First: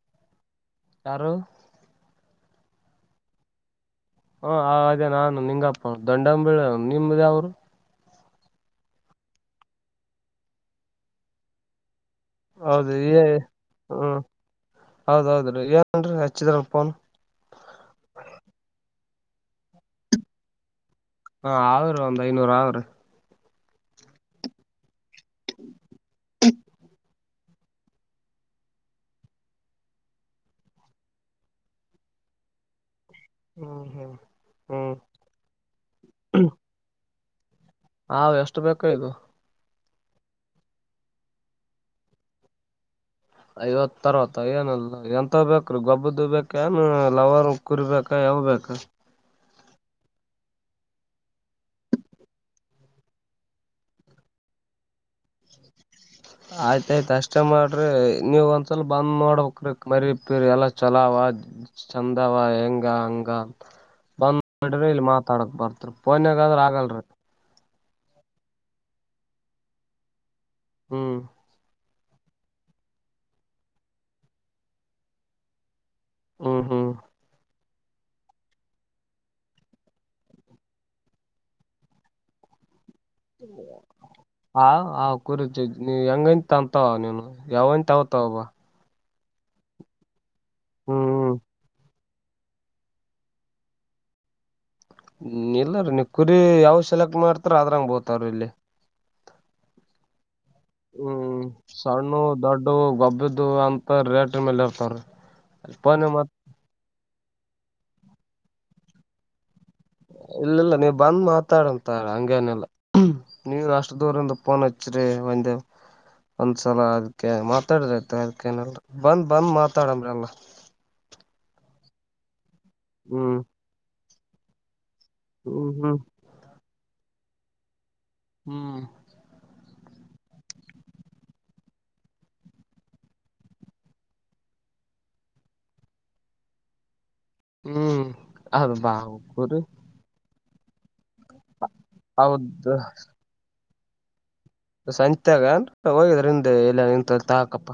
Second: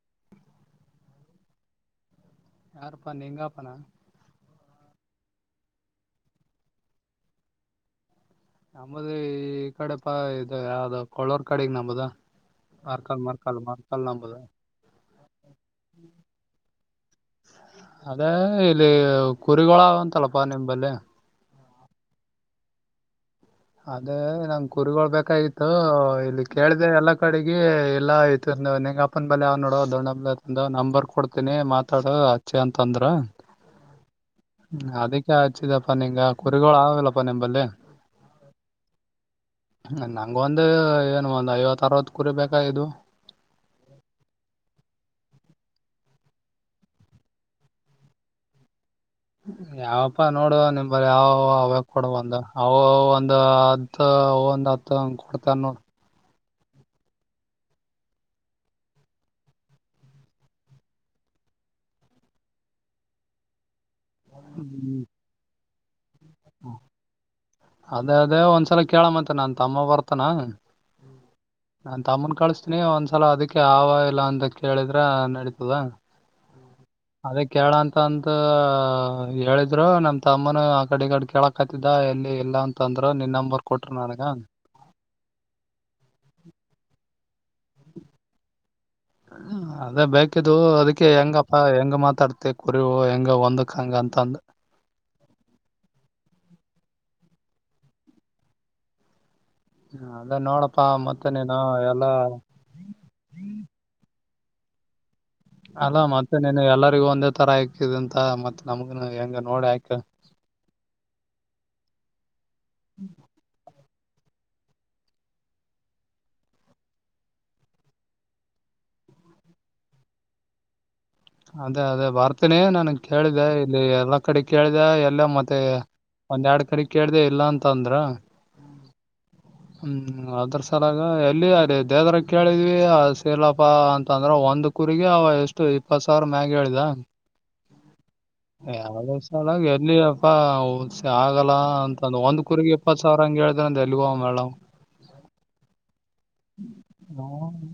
[inaudible] ಯಾರು ಯಾರುಪ್ಪ ನೀ ಹೆಂಗಪ್ಪಾನ ಹ ಅದೇ ನಾನು ನಿಂಗಪ್ಪ ದಂಡಂಬಳ ನಿಮ್ದಾವರು ನಮ್ಮದ ಈ ಕಡೆ ಪ ಇದು ಯಾವ್ದ ಕಳೋರ್ ಕಡೆಗ ನಂಬದ ಹೌದು ಮಾರ್ಕಲ್ ಮಾರ್ಕಲ್ ಮಾರ್ಕಲ್ ನಂಬದ ಹೌದೌದು ಅಾ ಇಲ್ಲಿ ಕುರಿಗಳೊಳ ಅಂತಲ್ಲಪಾ ನಿಂಬಲ್ಲಿ ಹ ಅವರು ಒಂದ್ ಐನೂರು ಅವ್ರು ಅದೇ ನಂ ಕುರಿಗಳಳ್ ಬಾಗಿತ್ತುು ಇಲ್ಲಿ ಕೇಳ್ದ ಎಲ್ಲಾ ಕಡೆಗೆ ಎಲ್ಲಾ ಆಯ್ತು ನಿಂಗ ಅಪ್ಪನ್ ಬಲ್ಿ ಅವ್ ನೋಡ ದ ಬ ನಂಬರ್ ಕೊಡ್ತೀನಿ ಮಾತಾಡ ಅಚ್ಚಿ ಅಂತ ಅಂದ್ರ ಹ್ಮ್ ಹ್ಮ್ ಹ್ಮ್ ಅದಕ್ಕೆ ಹಚ್ಚಿದಪ್ಪಾ ನಿಂಗ ಕುರಿಗಳು ಆಗಲ್ಲಪ್ಪ ನಿಂಬಲ್ಲಿ ಹಾ ಎಷ್ಟು ಬೇಕ ಇದು ನಂಗ ಒಂದ ಏನು ಒಂದ್ ಐವತ್ತ ಅರವತ್ ಕುರಿ ಬೇಕ ಇದು ಐವತ್ ತರತ ಏನಲ್ಲ ಎಂತ ಬೇಕ್ರೀ ಗೊಬ್ಬ್ದ ಬೇಕ ಏನು ಲವರ್ ಕುರಿಬೇಕೇಕಾಏ ಯಾವಬೇಕ ಯಾವಪ್ಪಾ ನೋಡು ನಿಮ್ ಬರ ಯಾವ ಅವ್ಯ ಕೊಡಬಂದು ಅವ ಒಂದ ಅ ಒಂದು ಹತ್ತು ಕೊಡ್ತಾನ ಆಯ್ತಾಯ್ತ ಅಷ್ಟೇ ಮಾಡ್ರಿ ನೀವ ಒಂದ್ಸಲ ಬಂದ್ ನೋಡ್ಬೇಕ್ರಿ ಮರಿ ಇತೀರಿ ಎಲ್ಲ ಚಲ ಚಂದಾವ ಹೆಂಗ ಹಂಗ ಬಂದ್ ನೋಡ್ರಿ ಹ್ಮ್ ಇಲ್ಲಿ ಮಾತಾಡಕ್ ಬರ್ತ್ರಿ ಪೋನ್ಯಾಗಾದ್ರ ಆಗಲ್ರಿ ಅದೇ ಅದೇ ಒಂದ್ಸಲ ಕೇಳ ಮಂತೆ ನನ್ ತಮ್ಮ ಬರ್ತನ ಹ್ಮ್ ನಾನ್ ತಮ್ಮನ್ ಕಳಿಸಸ್ತೀನಿ ಒಂದ್ಸಲ ಅದಕ್ಕೆ ಆವ ಇಲ್ಲ ಅಂತ ಕೇಳಿದ್ರ ನಡೀತದ ಹ್ಮ್ ಹ್ಮ್ ಕೇಳಂತ ಅಂತ ಹೇಳಿದ್ರು ನಮ ತಮ್ಮನ ಆ ಕಡೆ ಕಡ ಕೆೇಳಕತ್ತಿದ ಎಲ್ಲಿ ಎಲ್ಲಾ ಅಂತ ಹ ಆ ಕುರುಜು ನೀ ಹೆಂಗಂತ ಅಂತವ ನೀನು ಯಾವಂತಗತ ಒಬ ಅದೇ ಬೇಕಿದ್ದು ಅದಕ್ಕೆ ಹ್ಮ್ ಹೆಂಗಪ್ಪ ಹೆಂಗ ಮಾತ್ ತಡ್ತೆ ಕುರಿವು ಹೆಂಗ ಒಂದಕ್ ಹಂಗ ಅಂತಂದ ಹ್ಮ ಇಲ್ಲಾರೀ ನೀ ಕುರಿ ಯಾವ ಸೆಲೆಕ್ಟ್ ಮಾಡ್ತಾರ ಆದದ್ರಂಗ್ ಬೋತಾರ್ರೀ ಇಲ್ಲಿ ಹಾ ಹ್ಮ್ ಸಣ್ಣ ದೊಡ್ಡು ಗೊಬ್ಬ್ದ ಅಂತ ರೇಟ ಮೇಲೆ ಇರ್ತವ್ರೀ ಅಲ್ಲ ಮತ್ತೆ ನಿನ್ ಎಲ್ಲರಿಗು ಒಂದೇ ತರ ಆತಿದ ಅಂತ ಮತ್ತತ್ ನಮ್ಗ ಹೆಂಗ ನೋಡಿ ಆ ಇಲ್ಲ ಇಲ್ಲ ನೀವು ಬಂದ್ ಮಾತಾಡಂತ ಹಂಗೇನೆಲ್ಲ ನೀವ ಅಷ್ಟ ದೂರಂದು ಪನಚ್ ರ ಒಂದು ಒಂದ್ಸಲ ಅದ್ಕ ಮಾತಾಡ್ರೈತ ಅದ್ಕೇನಲ್ ಬಂದ್ ಬಂದ್ ಮಾತಾಡಮ್ರಲ್ಲ [inaudible] ಅದೇ ಅದೇ ಬರ್ತೀನಿ ನನ್ ಹ್ಮ್ ಕೇಳಿದೆ ಇಲ್ಲಿ ಎಲ್ಲಾ ಕಡೆ ಕೇಳಿದೆ ಇಲ್ಲ ಮತ್ತೆ ಹ್ಮ್ ಹ್ಮ್ ಒಂದ ಎರಡ್ ಕಡೆ ಕೇಳ್ದ ಇಲ್ಲ ಅಂತ ಅಂದ್ರ ಹ್ಮ್ ಹ್ಮ್ ಅದ್ರ ಸಲಾಗ ಎಲ್ಲಿ ಅದೇ ದೇವದ್ರ ಕೇಳಿದ್ವಿ ಸೀಲಪ್ಪಾ ಅಂತಂದ್ರ ಒಂದ ಒಂದು ಕುರಿಗಿ ಅವ ಎಷ್ಟು ಇಪ್ಪತ್ ಸಾವಿರ ಮ್ಯಾಗಿ ಹೇಳಿದ ಹ್ಮ್ ಅದು ಬಾ ಯಾವಲ ಸಳ ಕುರಿ ಎಲ್ಲಿ ಪ್ಪಸ ಆಗಲ್ಲ ಅಂತಂದು ಒಂದ್ ಹೌದ ಕುರಿಗ ಇಪ್ಪತ್ತು ಸಾವಿರ ಹಂಗಗೆ ಹೇಳಿದ್ರೆ ಅಂದ ಎಲ್ಗೋ ಮೇಡಮ್ ಸಂಚಾಗ ಹೋಗಿದ್ರ ನಿಿಂದ ಎಲ್ಲ ನಿಂತತಾ ಹಾಕಪ್ಪ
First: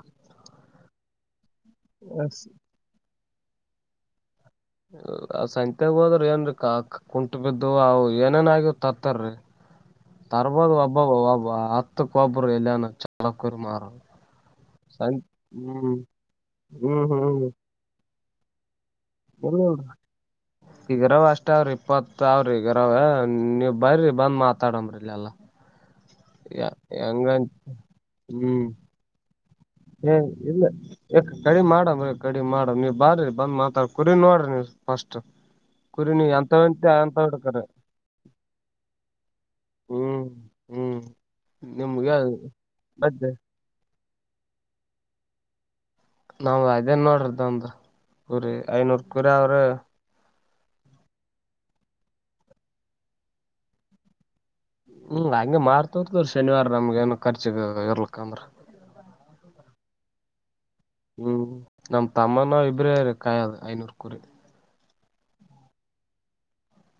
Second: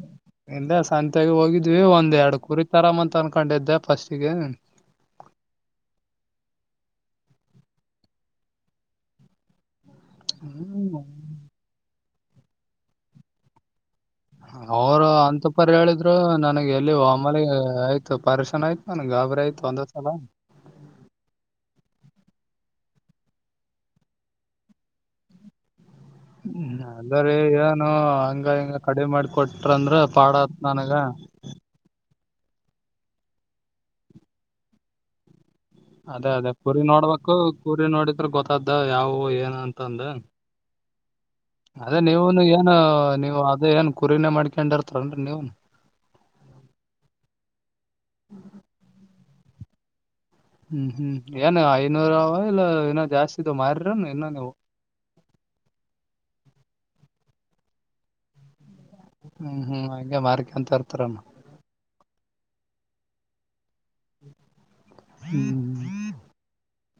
ಅಂತಾಗ ಹೋಗಿದ್ವಿ ಒಂದ ಎರಡು ಕುರಿ ತರಾಮ ಅಂತ ಅನ್ಕೊಂಡಿದ್ದೆ ಫಸ್ಟಿಗೆ ಸಂಂತೆಗ್ ಹೋದ್ರ ಏನ್ೀ ಕ ಕುಂಟ ಬಿದ್ದು ಅವು ಏನೇನ್ ಆಗ್ಯ್ ತರ್ತಾರೀ ಹ್ಮ ತರ್ಬೋದು ಒಬ್ಬಬ್ ಒಬ್ಬ ಹತ್ತುಕ್ಕ ಒಬ್ಬರು ಎಲ್ಲಯಾನ ಚಲಕ್ಕರಿ ಮಾರ ಅವರು ಸಂತ ಅಂತ ಪರಿ ಹ್ಮ್ ಹೇಳಿದ್ರು ನನಗೆ ಹ್ಮ್ ಎಲ್ಲಿಮಲೆ ಆಯ್ತು ಪರ್ಶನ ಆಯ್ತು ನನಗೆ ಗಾಬರಿ ಆಯ್ತು ಎ ಒಂದೇ ಸಲ ಈಗರಾವ ಅಷ್ಟ ಅವಾವ್ರಿ ಇಪ್ಪತ್ ಮ ಅವ್ರಿ ಈಗರವ ನೀವ್ ಬರ್ರಿ ಬಂದ್ ಮಾತಾಡಂಬ್ರಿಲ್ಲ ಎಲ್ಲ ಹ್ಮ ಅಲ್ಲರಿ ಏನು ಹಂಗ ಹಿಂಗ ಕಡಿ ಮಾಡಿಕೊಟ್ಟ ಹಏ ಇಲ್ಲ ಯ ಕಡಿಮ ಮಾಡಮ್ಮ ಗಡಿ ಮಾಡ ನೀವು ಬಾರ್ರಿ ಬಂದ್ ಮಾತಾಡ್ ಕುರಿ ನೋಡ್ರಿ ನೀವು ಫಸ್ಟ್ ಕುರಿ ಅದೇ ನೀವ್ ಅದೇ ಕುರಿ ಎಂತವಂತ ಅಂತ ನೋಡ್ಬೇಕು ಹಡ್ಕರ ಕುರಿ ನೋಡಿದ್ರ ಗೊತ್ತಾದ್ದ ಯಾವವು ಏನ್ ಅಂತಂದ ಹ್ಮ್ ಹ್ಮ್ ಅದೇ ನಿಮ್ಗೆ ನೀವುನು ಏನು ಮತ್ತೆ ನೀವು ಅದೇ ಏನ್ ಕುರಿನೇ ಮಾಡ್ಕೊಂಡಾರ ತಗೊಂಡ್ರಿ ನೀವ್ ನಾವ ಅದೇನ್ ನೋಡ್ರದ ಒಂದು ಕುರಿ ಐನೂರ್ ಕುರಿ ಅವ್ರ ಹ್ಮ್ ಹ್ಮ್ ಏನ್ ಐನೂರ ಅವ ಇಲ್ಲ ಇನ್ನೋ ಜಾಸ್ತಿ ಇದ ಮಾರನು ಇನ್ನೋ ನೀವು ಹ್ಮ್ ಹಂಗೆ ಮಾರ್ತರ್ತವ್ರ ಶನಿವಾರ ನಮ್ಗೆ ಏನ ಖರ್ಚಿಗೆ ಇರ್ಲಕ್ಕ ಅಂದ್ರ ಹ್ಮ್ ಹ್ಮ್ ಹಗೆ ಮಾರ್ಕಂತಾರ ಹ್ಮ್ ನಮ್ ತಮ್ಮನಾವ ಇಬ್ರೇ ರ ಕಾಯದು ಐನೂರ್ ಕುರಿ ಹ್ಮ್ ಹ್ಮ್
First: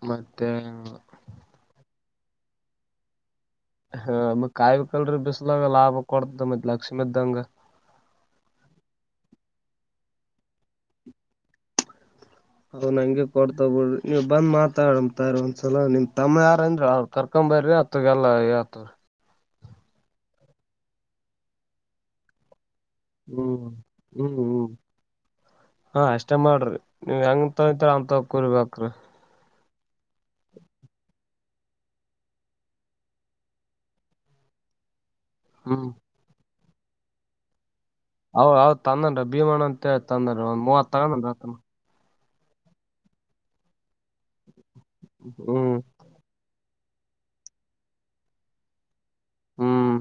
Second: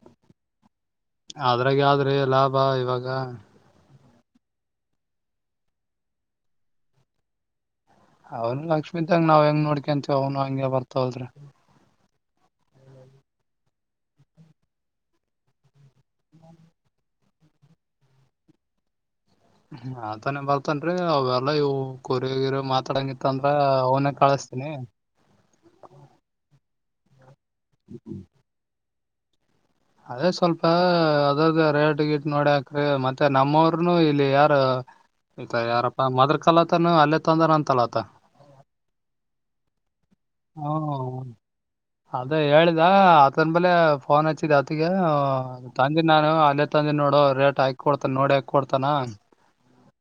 ಮತ್ತೆ ಅದ್ರಾಗ ಆದ್ರೆ ಲಾಭ ಇವಾಗ ಹ್ಮ ಮತ್ ಕಾಯ್ಬೇಕಕ್ರಿ ಬಿಸಲಂಗ ಲಾಭ ಕೊಡ್ತ ಮತ್ ಲಕ್ಷ್ಮಿ ಇದಂಗ ಅವನು ಲಕ್ಷ್ಮೀದಂಗ ನಾವ್ ಹೆಂಗ್ ನೋಡ್ಕೊಂತೀವಿ ಅವನು ಹಂಗಗೆ ಬರ್ತವಲ್ ಅವ್ ನ ಹಂಗೆ ಕೊಡ್ತ ಬಿಡ್ರಿ ನೀವು ಬಂದ್ ಮಾತಾಡತಾರ ಒಂದ್ಸಲ ನಿಮ್ ತಮ್ಮ ಯಾರಂದ್ರ ಅವ್ರು ಕರ್ಕೊ ಬರ್ರಿ ಹತ್ತು ಗಲ್ಲ ಆ ಯತ್ತು ಹ್ಮ ಆತಾನೇ ಬರ್ತನ್ ಅವೆಲ್ಲಾ ಇವು ಕೊರಿಗಿರ ಮ ಹ್ಮ್ ಹ್ಮ್ ಹ್ಮ್ ಹಾ ಅಷ್ಟೇ ಮಾಡ್ರಿ ನೀವ್ ಹೆಂಗ ತಗತ್ ಅವ್ ತಗ ಕುರ್ಬೇಕ್ರೀ ಅದೇ ಸ್ವಲ್ಪ ಅದದ್ದ ರೇಟ್ ಗಿಟ್ ನೋಡಿಕ್ರಿ ಮತ್ತೆ ನಮ್ಮವ್ರನು ಇಲ್ಲಿ ಯಾರ ಆಯ್ ಹ್ಮ್ ಯಾರಪ್ಪಾ ಮದ್ರ ಕಾಲತನು ಅಲ್ಲೇ ತೊಂದ್ರ ಅಂತಲ್ಲತ ಹ ಹದ ತಂದನ್ ಭೀಮಣ ಅಂತ ತಂದ್ರ ಒಂದ್ ಮೂವತ್ ಹ್ಮ್ ತಗೊಂಡ ಆ ಅದೇ ಹೇಳಿದ ಆತನ್ ಬಲೆ ಫೋನ್ ಹಚ್ಚಿದ ಆತಿಗೆ ಹ್ಮ್ ತಂದೆ ನಾನು ಅಲ್ಲಿ ಇಂದನ್ ನೋಡು ರೇಟ್ ಹಾಕ ಕೊಡ್ತ ನೋಡಿ ಹಾಕ ಕೊಡ್ತಾನ ಹ್ಮ್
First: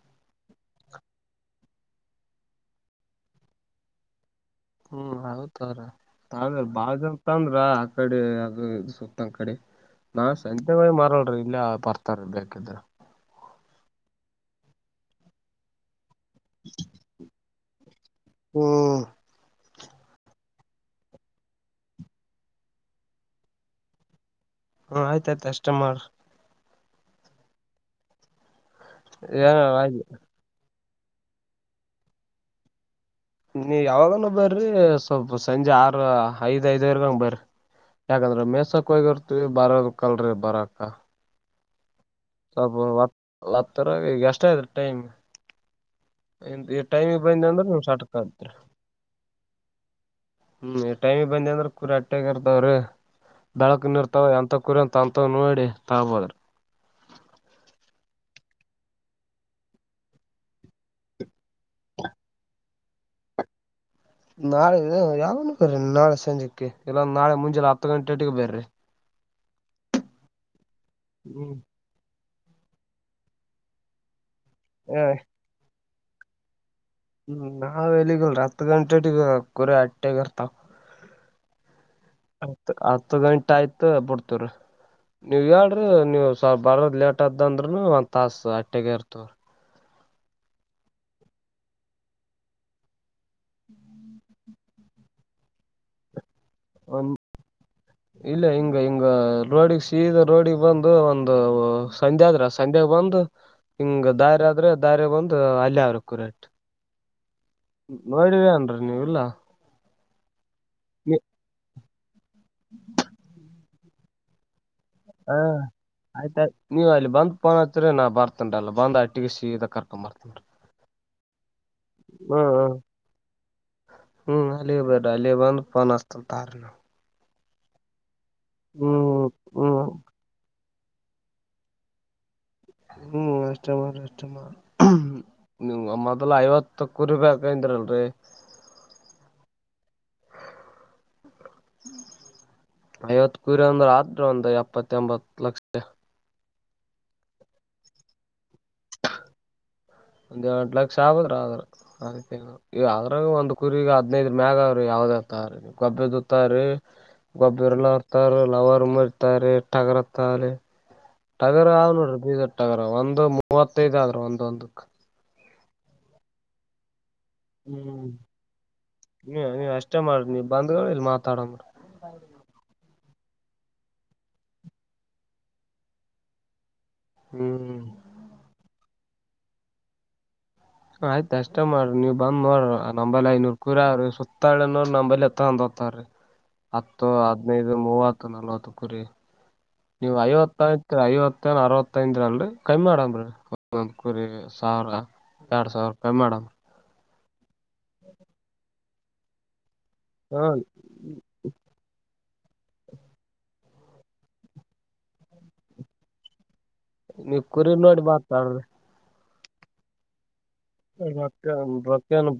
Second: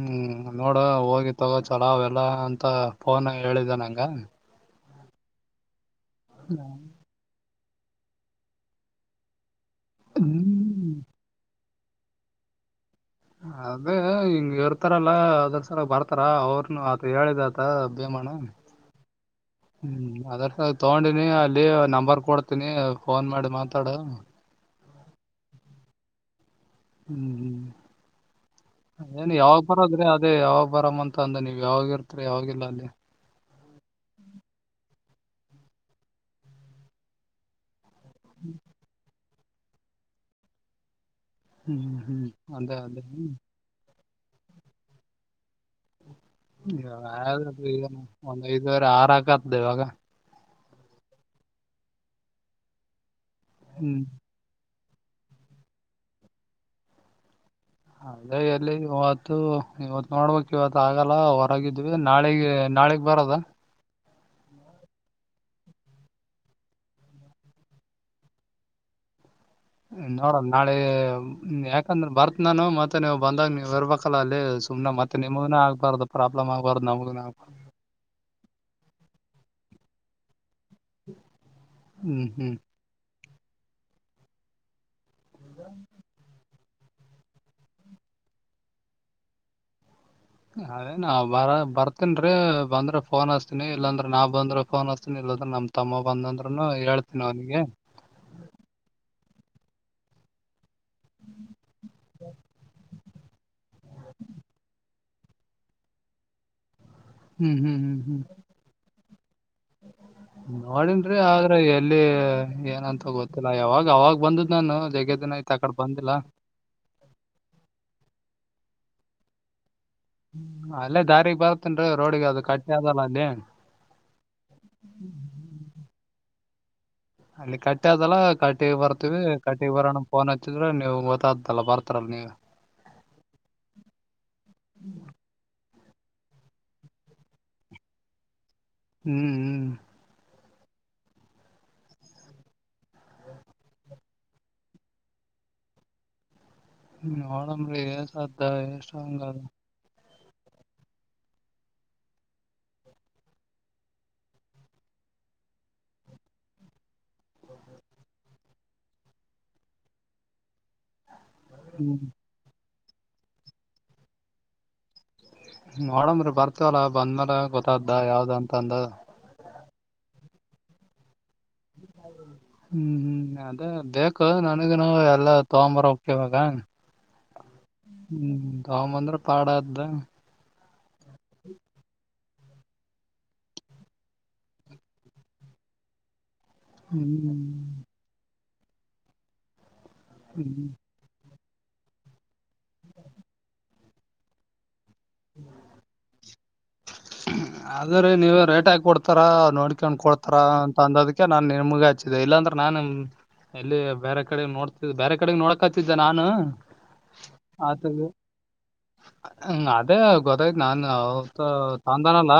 ಹ್ಮ್ ನೋಡ ಹೋಗಿ ತಗೋ ಚಲಾವ್ ಎಲ್ಲ ಅಂತ ಫೋನ್ ಹೇಳಿದ್ದ ನಂಗ ಹ್ಮ್ ಹೌತ್ರ ತಳ ಬಾಳತ ಅಂದ್ರ ಆ ಕಡೆ ಅದು ಇ ಸುತ್ತ ಅ ಕಡೆ ನಾ ಹ್ಮ್ ಸಂಜೆಗಳಿ ಮರಳಿ ಇಲ್ಲೇ ಬರ್ತಾರ ಬೇಕಿದ್ರ ಅದೆ ಹಿಂಗ ಇರ್ತಾರಲ್ಲಾ ಅದ್ರ ಸಲ ಬರ್ತ ಅಪ್ರಾ [unintelligible] ಅವ್ರನು ಆತ ಹೇಳಿದ ಆತ ಭೇಮಣ ಹ್ಮ್ ಹ್ಮ್ ಅದ್ರಸ ತಗೊಂಡಿನಿ ಅಲ್ಲಿ ನಂಬರ್ ಕೊಡ್ತೀನಿ ಫೋನ್ ಮಾಡಿ ಮಾತಾಡು ಹ ಆಯ್ತಾಯಯ್ತು ಅಷ್ಟಮರ್ ಹ್ಮ್ ಹ್ಮ್ ಏನ್ ಏನ ಯಾವಾಗ ಆಯ್ತು ಬರದ್ರೆ ಅದೇ ಯಾವಾಗ ಬರಾಮ ಅಂತ ಅಂದ ನೀವ ಯಾವಾಗ ಇರ್ತರಿ ಯಾವಿಲ್ಲ ಅಲ್ಲಿ ನೀ ಯಾವಾಗನ ಬರ್ರಿ ಸ್ವಲ್ಪ ಸಂಜೆ ಆರು ಐದ ದವರೆಗ ಹಂಗಗೆ ಬರ್ರ ಯಾಕಂದ್ರೆ ಮೇಸಕ್ ಹೋಗಿರ್ ಅ ಬರೋದ ಕಲ್ರಿ ಬರಕ್ಕ ಹ್ಮ್ ಹ್ಮ್ ಅದೇ ಅದೇ ಹ್ಮ್ ಹತ್ತರ ಈಗ ಎಷ್ಟ ಆಯ್ತ ಟೈಮ್ ಈ ಟೈಮಿಗೆ ಬಂದೀನಿ ಅಂದ್ರೆ ನೀಮ್ ಏನು ಸಾರ್ಟಕ್ ಒಂದ್ ಆತ್ರಿ ಐದುವರೆ ಆರ್ ಹಾಕತ್ದ ಇವಾಗ ಹ್ಮ್ ಟೈಮಿ ಬಂದಿ ಅಂದ್ರೆ ಕುರಿ ಅಟ್ಟೆಗ ಇರ್ತವ್ರೀ ದಡಳಕ್ನ್ ಹ್ಮ್ ಇರ್ತಾವ ಎಂತ ಕುರಿಂತ ತಂತ ನೋಡಿ ತಬೋದ್ರ ಅದೇ ಎಲ್ಲಿ ಇವತ್ತು ಇವತ್ತು ನೋಡ್ಬೇಕಕ್ ಇವತ್ತು ಆಗಲ್ಲ ಹೊರಗಿದ್ವಿ ನಾಳೆಗೆ ನಾಳೆ ಎಗ್ ಬರದಾ ನಾಳೆ ಯಾವ ಬರ್ರಿ ನಾಳೆ ಸಂಜೆಕ್ಕೆ ಇಲ್ಲಂದ ನಾಳೆ ಮುಂಜೆ ಹತ್ತು ಗಂಟೆ ಅಟ್ಟಿಗೆ ಬರ್ರಿ ನೋಡಲ್ ನಾಳೆ ಹ್ಮ್ ಯಾಕಂದ್ರ ಬರ್ತ್ ನಾನು ಮತ್ತೆ ನೀವವು ಬಂದಾಗ ನೀವ್ ಇರ್ಬೇಕಲ್ಲ ಅಲ್ಲಿ ಸುನೆ ಮತ್ತೆ ನಿಮ ಆಗ್ಬಾರ್ದು ಪ್ರಾಬ್ಲಮ್ ಆಗ್ ಹ್ಮ್ ನಾವ್ ಎಲ್ಲಿಗಲ್ ಹತ್ತು ಗಂಟೆ ತನಕ ಕುರಿ ಅಟ್ಟೆಗರ್ತಾವ [inaudible] ಹ್ಮ್ ಹತ್ ಹತ್ತು ಗಂಟ ಆಯ್ತ ಬಿಡ್ತವ್ರ ನೀವ ಹೇಳ್ರಿ ನೀವು ಸ್ವಲ್ ಬರದ ಲೇಟ್ದ ಅಂದ್ರರುನು ಒಂದ್ ತಾಸು ಅಟ್ಟಗ ಇರ್ತವ್ರ ನಾಳೆ ನಾ ಬರ ಬರ್ತನಿರೀ ಬಂದ್ರೆ ಫೋನ್ ಹಚ್ಚಿನಿ ಇಲ್ಲಾಂದ್ರ ನಾ ಬಂದ್ರೆ ಫೋನ್ ಹಚ್ಚಿನಿ ಇಲ್ಲ ನಮ್ಮ ತಮ್ಮ ಬಂದ ಅಂದ್ರ ಒ ಇಲ್ಲ ಹಿಂಗ ಹಿಂಗ ರೋಡಿಗೆ ಸೀದ ರೋಡಿಗೆ ಬಂದು ಒಂದು ಸಂಧೆ ಆದ್ರ ಸಂಧ್ಯಾಗ ಬಂದು ಹಿಂಗ ದಾರ ಆದ್ರೆ ದಾರಿ ಬಂದು ಅಲ್ಯ ಅವ್ರಕುರೆೇಟ್ ಹ್ಮ್ ಹ್ಮ್ ಹ್ಮ್ ನೋಡಿವೇ ಅನ್ರಿ ನೀವ್ ಇಲ್ಲ ನೋಡನ್ರೀ ಆದ್ರ ಎಲ್ಲಿ ಏನಂತ ಗೊತ್ತಿಲ್ಲ ಯಾವಾಗ ಅವಾಗ್ ಬಂದದ್ ನಾನು ಜಗ್ಗೆ ಹ ದಿನ ಆಯ್ತ ಆ ಕಡೆ ಬಂದಿಲ್ಲ ಆಯ್ತಾಯ ನೀವು ಅಲ್ಲಿ ಬಂದ್ ಪೋನ್ ಹಚ್ಚೇರಿ ನಾ ಬರ್ತನ್ರೀ ಬಂದ್ ಅಟ್ಟಿಗೆ ಸೀದ ಕರ್ ಅಲ್ಲೇ ದಾರಿಗ್ ಬರ್ತ್ತನ್ರರಿ ರೋಡ್ಗೆ ಅದು ಹ್ಮ್ ಕಟ್ಟಿ ಹ್ಮ್ ಅದಲ್ಲ ಅಲ್ಲಿ ಹ್ಮ್ ಅಲ್ಲಿ ಬೇಡ್ರ ಅಲ್ಲಿ ಬಂದು ಪೋನ್ ಹಚ್ಚು ಸಾಕು ಅಲ್ಲಿ ಕಟ್ಟಿ ಅದಲ್ಲ ಕಟ್ಟಿ ಬರ್ತವಿ ಕಟ್ಟಿ ಹ್ಮ್ ಬರೋಣ ಫೋನ್ ಹಾಚ್ಚ್ ನೀವು ಗೊತ್ತಾತಲ್ಲ ಬರ್ತೀರಲ್ ನೀವು ಹ್ಮ್ ಅಷ್ಟೇ ಮಾಡ್ ಅಷ್ಟೇ ಮಾಡ್ ನೀವ್ ಮೊದಲು ಐವತ್ತು ಕುರಿ ಬೇಕು ಅಂದಲ್ರಿ ಹ್ಮ್ ಹ್ಮ್ [inaudible] ಐವತ್ ಕುರಿ ಅಂದ್ರೆ ಆದರು ಒಂದು ಎಪ್ಪತ್ತ ಎಂಬತ್ ಲಕ್ಷ ಹ್ಮ್ ನೋಡಬ್ರಿ ಎಷ್ಟು ಆಗ್ತಾ ಎಷ್ಟು ಅಂತ ಒಂದ್ ಎರಡು ಲಕ್ಷ ಆಗುದ್ರ ಆದದ್ರ ಆ ಅದ್ರರ್ಗು ಒಂದ್ ಕುರಿಗೆ ಹದ್ನೈದರ ಮ್ಯಾಗ ಅವ್ರೀ ಹೌದರಿ ಕೊಬ್ಬು ಇರ್ತಾವರಿ ಕೊಬ್ಬು ಇರಲಾರದವು ಇರ್ತವೇರಿ ಲವರ್ ಮರಿಇರ್ತವೆ ಟಗರು ಇರ್ತಾವರಿ ಟಗರು ಅವಾವ್ ಹ್ಮ್ ನೋಡ್ರಿ ಬೀದರ್ ಟಗರ್ ಒಂದು ಮೂವತ್ತೈದ್ ಆದ್ರ ಒಂದೊ ಒಂದಕ್ಕ ನೋಡಂದರೀ ಬರ್ತವಲ್ಲ ಬಂದ್ಮೇಲೆ ಗೊತ್ತ್ದ ಯಾವ್ದ ಅಂತ ಅಂದ ಇಷ್ಟ ಮಾಡಿ ಬಂದ್ ಇಲ್ಲಿ ಮಾತಾಡಮ್ರ ಹ್ಮ್ ಹ್ಮ್ ಆಯ್ತು ಬೇಕು ನನಗನು ಎಲ್ಲಾ ತಕೋಬಾರ ಹೋಗ್ತಿವಲ್ಲ ಹ್ಮ್ ಹ್ಮ್ ತಕೊಬಂದ್ರ ಪಾಡ್ಆದ್ಯ ಆಯ್ತ ಅಷ್ಟ ಮಾಡ್ರಿ ನೀವು ಬಂದ್ ನೋಡ್ರಿ ನಂಬಲ್ ಐನೂರ್ ಕುರೀ ಅವ್ರಿ ಸುತ್ತಾ ಹಳ್ಳಿನು ನಂಬಲ್ಲೆ ತಕೊಂಡು ಹೋಗ್ತಾರೆ. ಹತ್ತು ಹ್ಮ್ ಹದ್ನೈದು ಮೂವತ್ತು ನಲ್ವತ್ತು ಕುರಿ ನೀವು ಐವತ್ತು ಹ್ಮ್ ಐತ್ರಿ ಐವತ್ತು ಅರವತ್ತೈದರ ಅಲ್ರಿ ಕಮ್ಮಿ ಮಾಡಮ್ರಿರೀ ಒಂದು ಕುರಿ ಸಾವಿರ ಎರಡು ಸಾವಿರ ಪೆ ಮಾಡು ಆದ್ರೆ ನೀವ ರೇಟ್ ಹಾಕಿ ಕೊಡ್ತಾರಾ ನೋಡ್ಕೊಂಡ್ ಕೊಡ್ತಾರ ಹ ಅಂತ ಅಂದೋದಕ್ಕೆ ನಾನ್ ನಿಮಗ ಹಚ್ಚಿ ಇ ಇಲ್ಲಾಂದ್ರೆ ನಾನು ಎಲ್ಲಿ ಬೇರೆ ಕಡೆ ನೋಡ್ತ ಬೇರೆ ಕಡೆಗೆ ನೋಡಕ್ತಿದ್ದೆ ನಾನು ನೀವ್ ಕುರಿ ನೋಡಿ ಮಾತಾಡ್ರಿ ಹ್ಮ ಅದೇ ಗೊತ್ತಾಯ್ತ ನಾನ್ ಅವತ್ ರೊಕ್ಕ ತಂದಾನಲ್ಲ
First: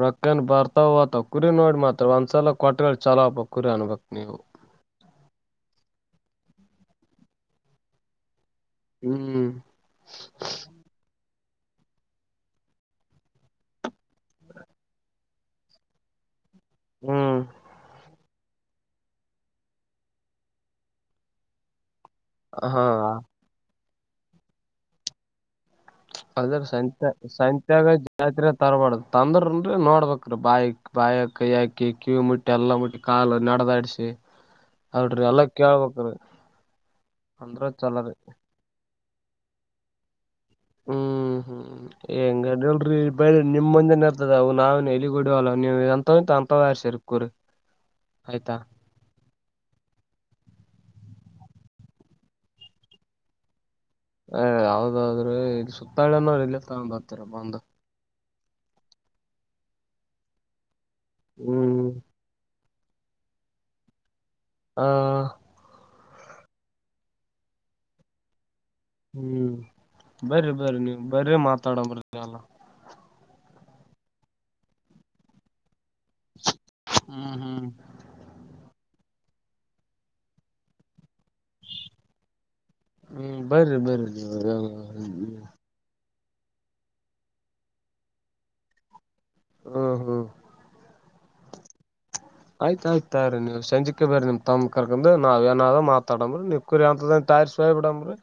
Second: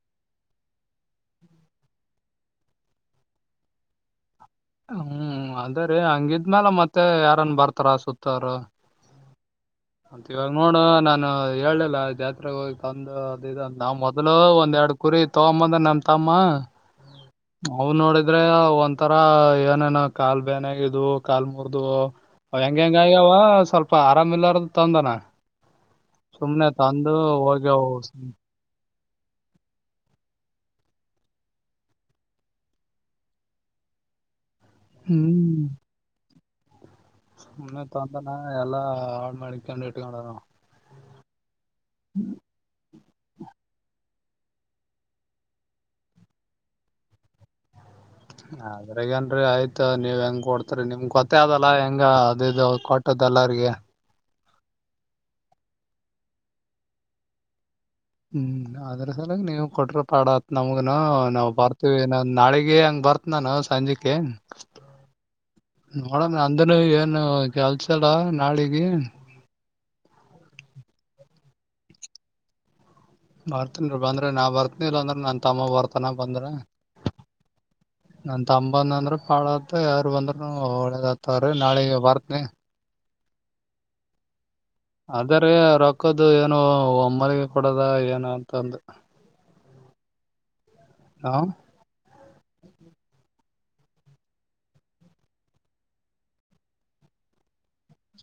ರೊಕ್ಕನ್ ಬರ್ತಾವ ಕುರಿ ನೋಡಿ ಮಾತಾಡು ಒಂದ್ಸಲ ಕೊಟ್ಟರು ಚಲೋ ಅದಪ್ಪ ಕುರಿ ಅನ್ಬಕ್ ನೀವು ಹ್ಮ್ ಅದೇ ರೀ ಹಂಗಿ ಇದ್ದಮೇಲೆ ಮತ್ತೆ ಯಾರನ್ ಬರ್ತಾರ ಸುತ್ತಾರು ಹ್ಮ್ ಮತ್ ಇವಾಗ ನೋಡು ನಾನು ಹೇಳಿಲ್ಲ ಜಾತ್ರೆ ಹೋಗಿ ತಂದು ಅದ ನಾವ್ ಮೊದಲು ಒಂದ್ ಎರಡು ಕುರಿ ತಗೊಂಬಂದ ನಮ ತಮ್ಮ ಹ್ಮ್ ಅವು ನೋಡಿದ್ರೆ ಒಂದು ತರ ಏನೇನ ಕಾಲ್ ಬೇನಾಗಿದ್ವು ಕಾಲ್ ಮುರಿದು ಹೆಂಗ ಹಾ ಹೆಂಗ ಆಗ್ಯಾವ ಸ್ವಲ್ಪ ಅಪ್ಪ ಆರಾಮ ಇಲ್ಲಾರ್ದು ತಂದಾನ ಅದ್ರ ಸಂತೆ ಸಂತ್ಯಾಗ ಜಾತ್ರೆಗ್ಯ ತರಬಾರುದು ತಂದ್ರನ್ರೀ ನೋಡ್ಬೇಕ್ರೀ ಬಾಯಾಕ್ ಬಾಯ ಕೈ ಹಾಕಿ ಕಿವಿ ಮುಟ್ಟಿ ಎಲ್ಲಾ ಮುಟ್ಟಿ ಕಾಲು ನಡದಾಡ್ಸಿ ಹಾಯ್ ಅವಡ್ರೆಲ್ಲ ಕೇಳ್ಬೇಕ್ರೀ ಸುಮ್ನೆ ತಂದಾನ ಎಲ್ಲಾ ಹಾಳ್ ಮಾಡಕೆಂಡ್ ಇಟ್ಕೊಂಡನವ ಹ್ಮ್ ಹ್ಮ್ ಹೆಂಗ ಅಡ್ಡಿಲ್ರೀ ಬ ನಿಮ್ ಮುಂದಿನರ್ ಅದವು ನಾವ ಎಲಿಗೂಡುವಲ್ಲ ನೀವುಂತ ಎಂತವ್ ಬೇಕ್ ಹಂತವ್ ಆರ್ಶ್ಯಗೋರ್ ಕುರಿ ಆಯ್ತಾ. ಆದ್ರಗೇನ್ ರಿ ಆಯ್ತ ನೀವ್ ಹೆಂಗ ಕೊಡ್ತರಿ ನಿಮ್ ಗೊತ್ತೇ ಅದಲ್ಲ ಹೆಂಗ ಅದಿದು ಕೊಟ್ಟದ್ ಎಲ್ಲಾರಗೆ ಏ ಹೌದೌದ್ರೀ ಇದು ಸುತ್ತಾಳ್ಳ್ಯಾನರ ಇಲ್ಲೇ ತಗೊಂಡ್ ಹೋಗ್ತಾರಿ ಬಂದ ಹ್ಮ್ ಅದ್ರ ಸಲಾಗ ನೀವು ಕೊಟ್ರ ಪಾಡಾತ್ ನಮ್ಗನು ನಾವ್ ಹ್ಮ್ ಬರ್ತೀವಿ ನಾ ನಾಳಿಗೆ ಹೂಂ ಬರ್ತ್ ನಾನು ಸಂಜಿಕ್ಕೆ ಹ ನೋಡಣ ನಂದುನು ಏನು ಕೆಲ್ಸಿಲ್ಲ ನಾಳಿ ಹ್ಮ್ ಬರ್ರಿ ಬರ್ರಿ ನೀವು ಬರ್ರಿ ಮಾತಾಡಂ ಬರ್ರೀ ಎಲ್ಲ ಬರ್ತನ್ರೀ ಬಂದ್ರೆ ನಾ ಬರ್ತನಿ ಇಲ್ಲ ಅಂದ್ರ ನನ್ ತಮ್ಮ ಬರ್ತ್ ತನಾ ಬಂದ್ರ ಹ್ಮ್ ಹ್ಮ್ ನನ್ ತಮ್ಮ ಬಂದ್ನಂದ್ರ ಹಾಳತ ಯಾರು ಬಂದ್ರೂನು ಒಳ್ಳೇದಾತಾವ್ರೀ ನಾಳಿಗ ಬರ್ತನಿ ಹ್ಮ್ ಬರ್ರಿ ಬರ್ರಿ ಹ ಅದರೀ ರೊಕ್ಕದು ಏನೋ ಒಮ್ಮಲಿಗೆ ಕೊಡದ ಏನು ಅಂತಂದು ಹ್ಮ್ ಹ್ಮ್ ಆ ಆಯ್ತಾಯ್ತ ತಗರೀ ನೀವ್ ಸಂಜೀಕೆ ಬರ್ರಿ ನಿಮ್ ತಮ್ಮನ್ ಕರ್ಕೆಂಡು ನಾವ್ ಏನಾರ ಮಾತಡಂಬ್ರಿ ನೀವ್ ಕುರಿ ಅಂತದೇ ಆರ್ಸಿ ಹೋಗ್ ಬುಡಮ್ರೀ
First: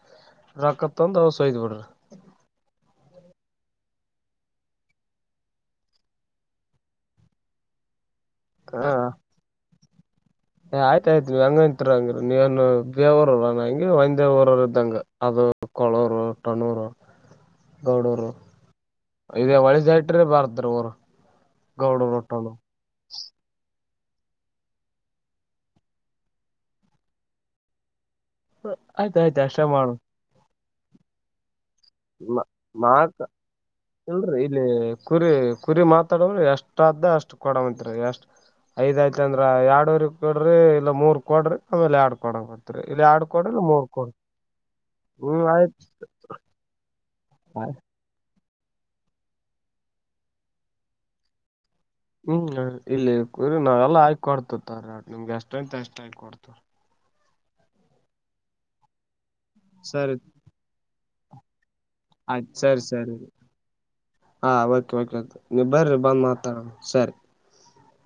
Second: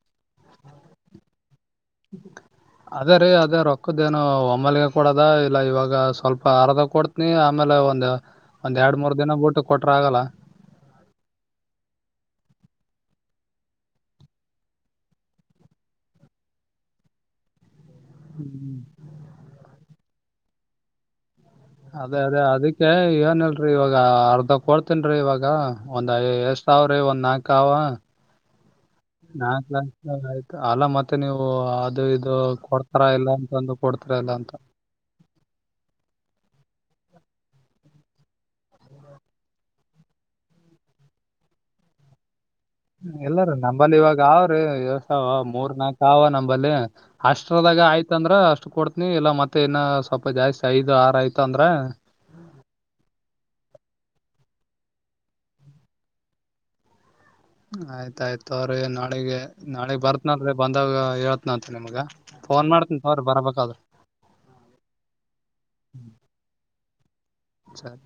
ರೊಕ್ಕ ತಗೊಂಡು ಓಸು ವೈದ್ ಬಿಡ್ರಿ [inaudible] ಅದೇ ರೀ ಅದೇ ರೊಕ್ಕದ ಏನೋ ಒಮ್ಮಾಲಿಗೆ ಕೊಡದ ಇಲ್ಲ ಇವಾಗ ಸ್ವಲ್ಪ ಅರದಾ ಕೊಡ್ತ್ನಿ ಆಮೆ ಲೇ ಒಂದು ಒಂದ್ ಎರಡು ಮೂರ್ ದಿನ ಬುಟ್ಟು ಕೊಟ್ ಏ ಆಯ್ತಾಯ್ತು ನೀವ್ ಹೆಂಗಂತೀರೀ ಹಂಗ್ರೀ ನೀವೇನು ಬೇರೆಊರವ್ರ ಹಂಗೆ ಒಂದೆ ಊರವ್ರ ಇದ್ದಂಗ ಅದು ಕೊಳ್ಳೂರು, ಟೊನ್ನೂರು ಗೌಡೂರು ಇದೆ ಹೊಳಿ ದಾಟೀದ್ರ ಬರದ್ರೀ ಊರು ಗೌಡ ಅದೇ ಅದೇ ರೊಟ್ಟನು ಅದಕ್ಕೆ ಏನಿಲ್ರಿ ಇವಾ ಗ ಅರ್ಧ ಕೊಡ್ತೇನ್ರೀ ಇವಾಗ ಒಂದ್ ಎಷ್ಟಾವ್ರಿ ಒಂದ್ ನಾಕ ಅವಾ ಹ್ಮ ನಾಲ್ಕ, ಅಲ್ಲ ಮತ್ತೆ ನೀವು ಅದು ಇದು ಮಾ ಕೊಡ್ತಾರ ಮಾತ್ ಇಲ್ಲ ಅಂತಂದು ಕೊಡ್ತಾರ ಇಲ್ಲ ಇಲ್ರಿ ಅಂತ ಇಲ್ಲಿ ಕುರಿ ಕುರಿ ಮಾತಾಡೋರ ಎಷ್ಟ್ ಷ್ಟಾದ್ಧ ಅಷ್ಟು ಕೊಡುಮಂತರಿ ಎಷ್ಟ ಐದಾಯ್ತ ಅಂದ್ರ ಎರಡೂವರಿಗೆ ಕೊಡ್ರಿ ಇಲ್ಲ ಮೂರ್ ಕೊಡ್ರಿ ಆಮೇಲೆ ಎರಡ್ ಕೊಡಬ ಇಲ್ಲಾರೀ ನಂಬಲ್ಲಿ ಇವಾಗ ಅವ್ರಿ ಇಳಸಾವ ಹ್ಮ್ ಮೂರ್ ಆಯ್ತ್ ನಾಕ ಅವ ನಂಬಲ್ಲಿ ಅಷ್ಟ್ರದಾಗ ಆಯ್ತ ಅಂದ್ರ ಅಷ್ಟು ಕೊಡ್ತ್ನಿ ಇಲ್ಲ ಮತ್ತೆ ಇನ್ನು ಸ್ವಲ್ಪ ಜಾಸ್ತಿ ಐದು ಆರು ಆಯ್ತ ಅಂದ್ರ ಹ್ಮ್ ಇಲ್ಲಿ ಕುರಿ ನಾವ ಎಲ್ಲ ಆಕೊಡ್ತವಿ ತೋರೀ ನಿಮ್ಗೆ ಎಷ್ಟಯ್ತ್ ಅಷ್ಟ ಆಯ ಕೊಡ್ತವ್ ಆಯ್ತಾಯ್ತೋರೀ ನಾಳಿಗೆ ನಾಳಿಗ್ ಸರಿ ಬರ್ತ್ನಲ್ರೀ ಬಂದಾಗ ಹೇಳ್ತ್ನಂತ ನಿಮ್ಗ ಆಯ್ತು ಫೋನ್ ಸರಿ ಮಾಡ್ತನಿ ಸರಿ ತೋರೀ ಬರ್ಬೇಕಾದ್ರ ಹಾ ಓಕೆ ಓಕೆ ಆಯ್ತು ನೀವ್ ಬರ್ರಿ, ಬಂದ್ ಮಾತಾಡೋಣ ಸರಿ ಸರಿ